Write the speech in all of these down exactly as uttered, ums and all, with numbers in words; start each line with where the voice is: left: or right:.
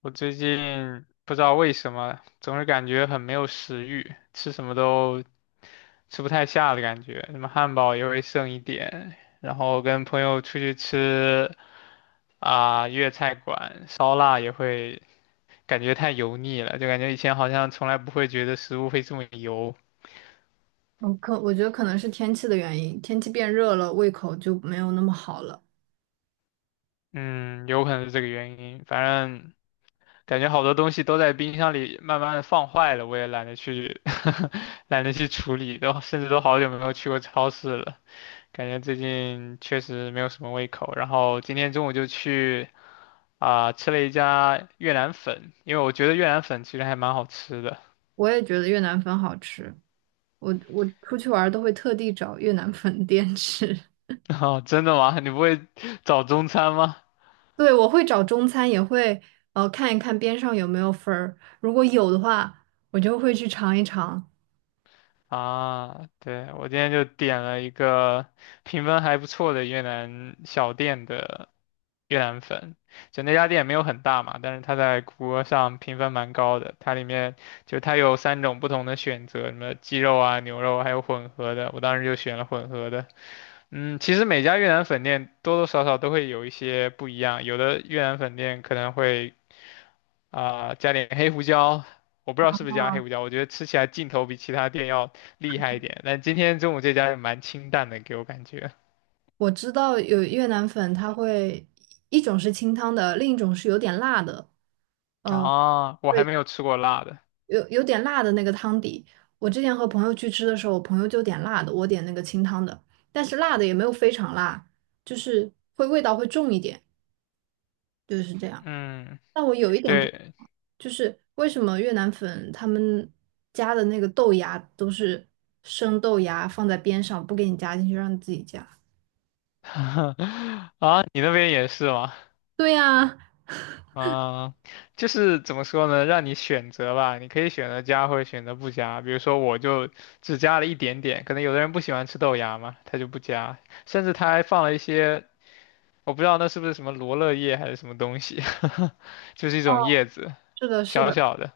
left: 我最近不知道为什么，总是感觉很没有食欲，吃什么都吃不太下的感觉，什么汉堡也会剩一点，然后跟朋友出去吃啊、粤菜馆烧腊也会感觉太油腻了，就感觉以前好像从来不会觉得食物会这么油。
right: 我可我觉得可能是天气的原因，天气变热了，胃口就没有那么好了。
left: 嗯，有可能是这个原因，反正感觉好多东西都在冰箱里慢慢的放坏了，我也懒得去 懒得去处理，都甚至都好久没有去过超市了。感觉最近确实没有什么胃口，然后今天中午就去啊、吃了一家越南粉，因为我觉得越南粉其实还蛮好吃的。
right: 我也觉得越南粉好吃，我我出去玩儿都会特地找越南粉店吃。
left: 哦，真的吗？你不会找中餐吗？
right: 对，我会找中餐，也会呃看一看边上有没有粉儿，如果有的话，我就会去尝一尝。
left: 啊，对，我今天就点了一个评分还不错的越南小店的越南粉，就那家店没有很大嘛，但是它在谷歌上评分蛮高的。它里面就它有三种不同的选择，什么鸡肉啊、牛肉，还有混合的。我当时就选了混合的。嗯，其实每家越南粉店多多少少都会有一些不一样，有的越南粉店可能会啊、加点黑胡椒，我不知道是不是加黑胡椒，我觉得吃起来劲头比其他店要厉害一点。但今天中午这家也蛮清淡的，给我感觉。
right: 我知道有越南粉，它会一种是清汤的，另一种是有点辣的。呃，
left: 啊，我还
right: 对，
left: 没有吃过辣的。
right: 有有点辣的那个汤底。我之前和朋友去吃的时候，我朋友就点辣的，我点那个清汤的，但是辣的也没有非常辣，就是会味道会重一点，就是这样。
left: 嗯，
right: 但我有一点不，
left: 对。
right: 就是为什么越南粉他们加的那个豆芽都是生豆芽放在边上，不给你加进去，让你自己加？
left: 啊，你那边也是吗？
right: 对呀，
left: 啊，就是怎么说呢，让你选择吧，你可以选择加或者选择不加。比如说，我就只加了一点点，可能有的人不喜欢吃豆芽嘛，他就不加，甚至他还放了一些，我不知道那是不是什么罗勒叶还是什么东西，就是一种叶子，
right: 是的，是
left: 小
right: 的。
left: 小的。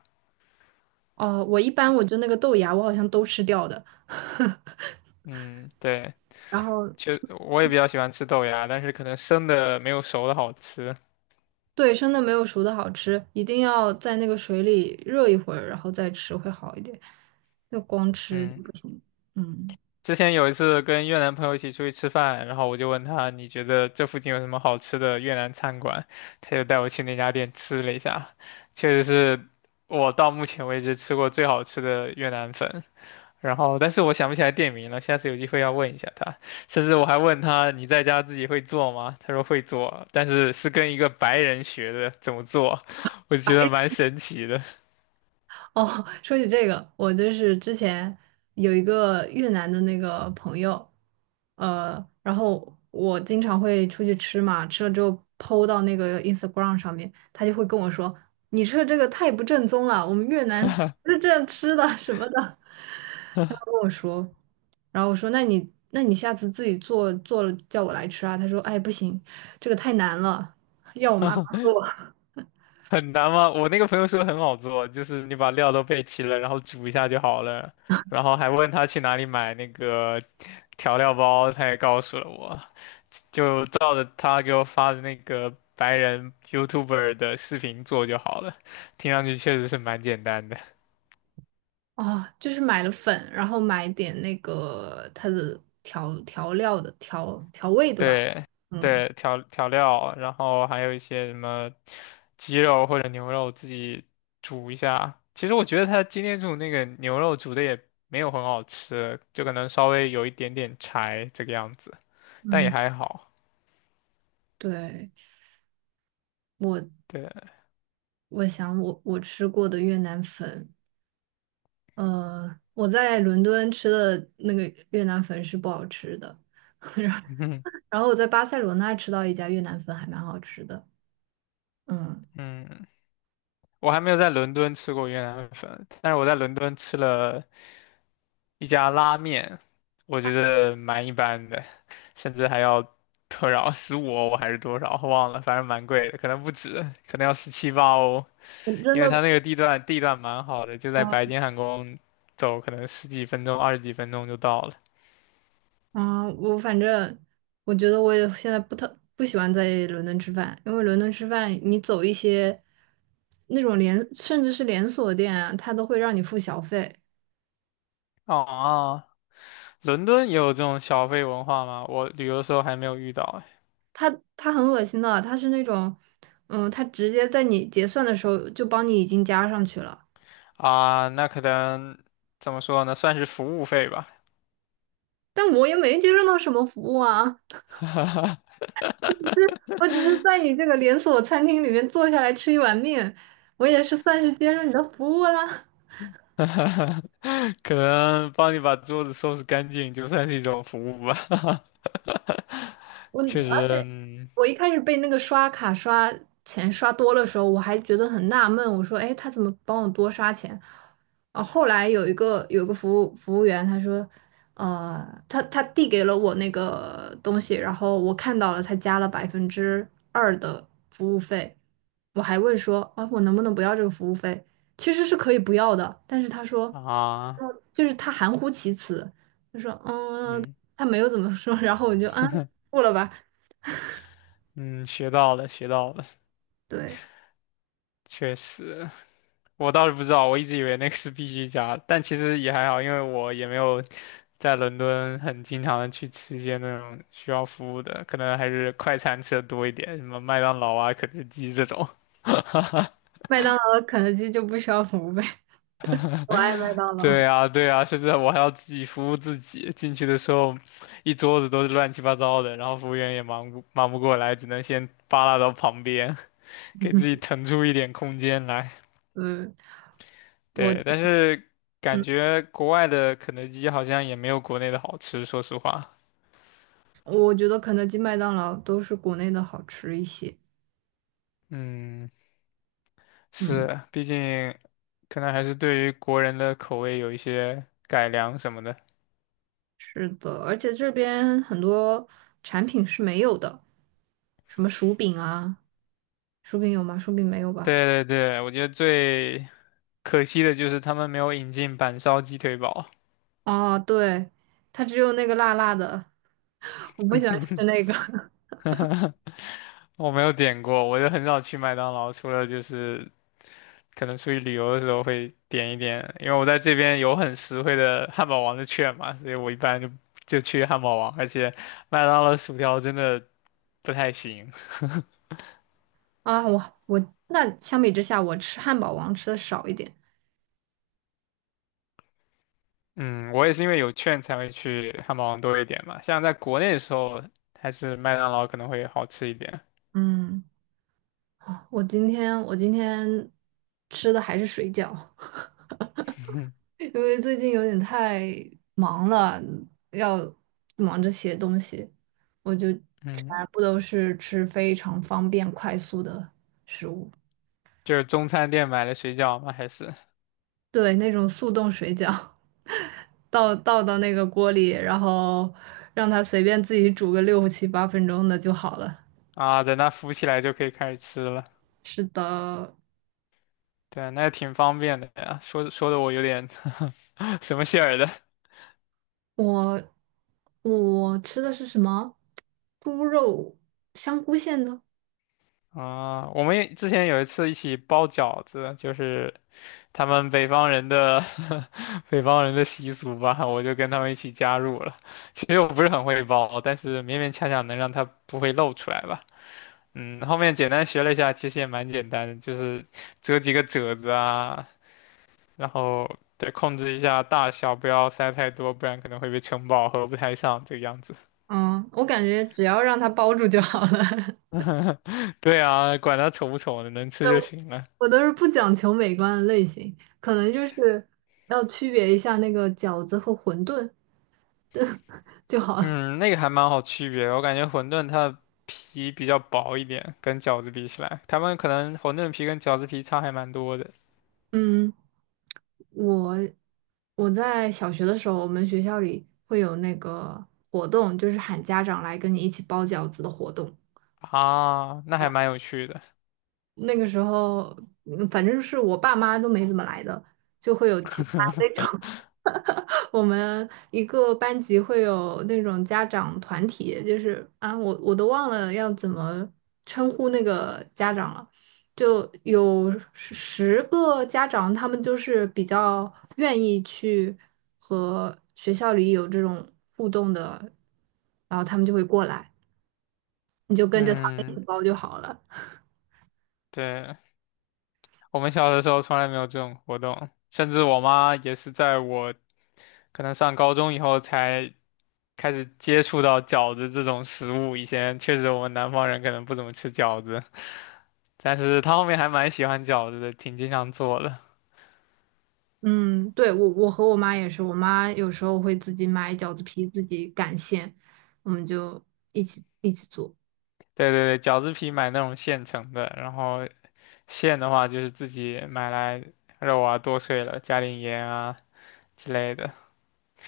right: 哦，我一般我就那个豆芽，我好像都吃掉的。
left: 嗯，对，
right: 然后。
left: 就我也比较喜欢吃豆芽，但是可能生的没有熟的好吃。
right: 对，生的没有熟的好吃，一定要在那个水里热一会儿，然后再吃会好一点。就光吃
left: 嗯。
right: 不行。嗯。
left: 之前有一次跟越南朋友一起出去吃饭，然后我就问他，你觉得这附近有什么好吃的越南餐馆？他就带我去那家店吃了一下，确实是我到目前为止吃过最好吃的越南粉。然后，但是我想不起来店名了，下次有机会要问一下他。甚至我还问他，你在家自己会做吗？他说会做，但是是跟一个白人学的怎么做，我觉得蛮神奇的。
right: 哦，说起这个，我就是之前有一个越南的那个朋友，呃，然后我经常会出去吃嘛，吃了之后 P O 到那个 Instagram 上面，他就会跟我说：“你吃的这个太不正宗了，我们越南不是这样吃的什么的。他跟我说，然后我说：“那你那你下次自己做做了叫我来吃啊？”他说：“哎，不行，这个太难了，要我妈
left: 很难吗？我那个朋友说很好做，就是你把料都备齐了，然后煮一下就好了。然后还问他去哪里买那个调料包，他也告诉了我，就照着他给我发的那个白人 Y O U T U B E R 的视频做就好了。听上去确实是蛮简单的。
right: 啊，就是买了粉，然后买点那个它的调调料的调调味的吧。
left: 对
right: 嗯
left: 对，调调料，然后还有一些什么鸡肉或者牛肉自己煮一下。其实我觉得他今天煮那个牛肉煮的也没有很好吃，就可能稍微有一点点柴这个样子，但也
right: 嗯，
left: 还好。
right: 对，我
left: 对。
right: 我想我我吃过的越南粉，呃，我在伦敦吃的那个越南粉是不好吃的，
left: 嗯
right: 然后我在巴塞罗那吃到一家越南粉还蛮好吃的。嗯，
left: 嗯，我还没有在伦敦吃过越南粉，但是我在伦敦吃了一家拉面，我觉得蛮一般的，甚至还要多少十五欧十五欧还是多少，忘了，反正蛮贵的，可能不止，可能要十七八欧，
right: 我真
left: 因为它
right: 的。
left: 那个地段地段蛮好的，就在白金汉宫走，可能十几分钟、二十几分钟就到了。
right: 啊，我反正我觉得我也现在不特不喜欢在伦敦吃饭，因为伦敦吃饭，你走一些那种连甚至是连锁店啊，它都会让你付小费，
left: 哦，伦敦也有这种小费文化吗？我旅游的时候还没有遇到哎。
right: 他很恶心的，他是那种，嗯，他直接在你结算的时候就帮你已经加上去了，
left: 啊，那可能怎么说呢，算是服务费吧。
right: 但我也没接受到什么服务啊，我只是在 你这个连锁餐厅里面坐下来吃一碗面，我也是算是接受你的服务啦。
left: 可能帮你把桌子收拾干净，就算是一种服务吧。
right: 我。
left: 确
right: 而
left: 实，
right: 且。
left: 嗯。
right: 我一开始被那个刷卡刷钱刷多的时候，我还觉得很纳闷，我说：“哎，他怎么帮我多刷钱？”啊，后来有一个有个服务服务员，他说：“呃，他他递给了我那个东西，然后我看到了，他加了百分之二的服务费。”我还问说：“啊，我能不能不要这个服务费？”其实是可以不要的，但是他说，
left: 啊，
right: 嗯就是他含糊其辞，他说：“嗯，
left: 嗯
right: 他没有怎么说。”然后我就啊，付了吧，
left: 嗯，学到了，学到了。
right: 对。
left: 确实，我倒是不知道，我一直以为那个是必须加，但其实也还好，因为我也没有在伦敦很经常的去吃一些那种需要服务的，可能还是快餐吃的多一点，什么麦当劳啊、肯德基这种。
right: 麦当劳、肯德基就不需要服务费。我爱麦当劳。
left: 对啊，对啊，甚至我还要自己服务自己。进去的时候，一桌子都是乱七八糟的，然后服务员也忙不忙不过来，只能先扒拉到旁边，给自己 腾出一点空间来。
right: 嗯，我
left: 对，但是感
right: 嗯，
left: 觉国外的肯德基好像也没有国内的好吃，说实话。
right: 我觉得肯德基、麦当劳都是国内的好吃一些。
left: 嗯，
right: 嗯，
left: 是，毕竟可能还是对于国人的口味有一些改良什么的。
right: 是的，而且这边很多产品是没有的，什么薯饼啊，薯饼有吗？薯饼没有吧？
left: 对对对，我觉得最可惜的就是他们没有引进板烧鸡腿堡。
right: 哦，对，它只有那个辣辣的，我不喜欢吃 那个
left: 我没有点过，我就很少去麦当劳，除了就是可能出去旅游的时候会点一点，因为我在这边有很实惠的汉堡王的券嘛，所以我一般就就去汉堡王，而且麦当劳的薯条真的不太行。
right: 啊。我我那相比之下，我吃汉堡王吃的少一点。
left: 嗯，我也是因为有券才会去汉堡王多一点嘛，像在国内的时候，还是麦当劳可能会好吃一点。
right: 嗯，啊我今天我今天吃的还是水饺。因为最近有点太忙了，要忙着写东西，我就全
left: 嗯，
right: 部都是吃非常方便快速的食物，
left: 就是中餐店买的水饺嘛，还是
right: 对，那种速冻水饺，倒倒到那个锅里，然后让它随便自己煮个六七八分钟的就好了。
left: 啊，等它浮起来就可以开始吃了。
right: 是的，
left: 对啊，那也挺方便的呀，说说的我有点 什么馅儿的
right: 我我吃的是什么？猪肉香菇馅的，
left: 啊。我们也之前有一次一起包饺子，就是他们北方人的 北方人的习俗吧，我就跟他们一起加入了。其实我不是很会包，但是勉勉强强能让它不会露出来吧。嗯，后面简单学了一下，其实也蛮简单的，就是折几个褶子啊，然后对控制一下大小，不要塞太多，不然可能会被撑爆，合不太上这个样子。
right: 嗯，我感觉只要让它包住就好了。
left: 对啊，管它丑不丑的，能吃就行了。
right: 我都是不讲求美观的类型，可能就是要区别一下那个饺子和馄饨就好了。
left: 嗯，那个还蛮好区别的我感觉馄饨它的皮比较薄一点，跟饺子比起来，他们可能馄饨皮跟饺子皮差还蛮多的。
right: 嗯，我我在小学的时候，我们学校里会有那个活动，就是喊家长来跟你一起包饺子的活动。
left: 啊，那还蛮有趣的。
right: 那个时候，嗯反正是我爸妈都没怎么来的，就会有其他那 种。我们一个班级会有那种家长团体，就是啊，我我都忘了要怎么称呼那个家长了，就有十十个家长，他们就是比较愿意去和学校里有这种互动的，然后他们就会过来，你就跟着他们一
left: 嗯，
right: 起包就好了。
left: 对，我们小的时候从来没有这种活动，甚至我妈也是在我可能上高中以后才开始接触到饺子这种食物，以前确实我们南方人可能不怎么吃饺子。但是他后面还蛮喜欢饺子的，挺经常做的。
right: 嗯，对，我我和我妈也是，我妈有时候会自己买饺子皮，自己擀馅，我们就一起一起做。
left: 对对对，饺子皮买那种现成的，然后馅的话就是自己买来肉啊剁碎了，加点盐啊之类的。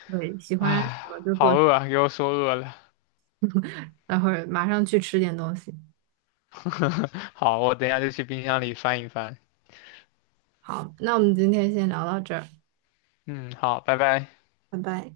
right: 对，喜欢什么
left: 唉，
right: 就做
left: 好
right: 什么，
left: 饿啊，给我说饿了。
right: 待会儿马上去吃点东西。
left: 好，我等一下就去冰箱里翻一翻。
right: 好，那我们今天先聊到这儿，
left: 嗯，好，拜拜。
right: 拜拜。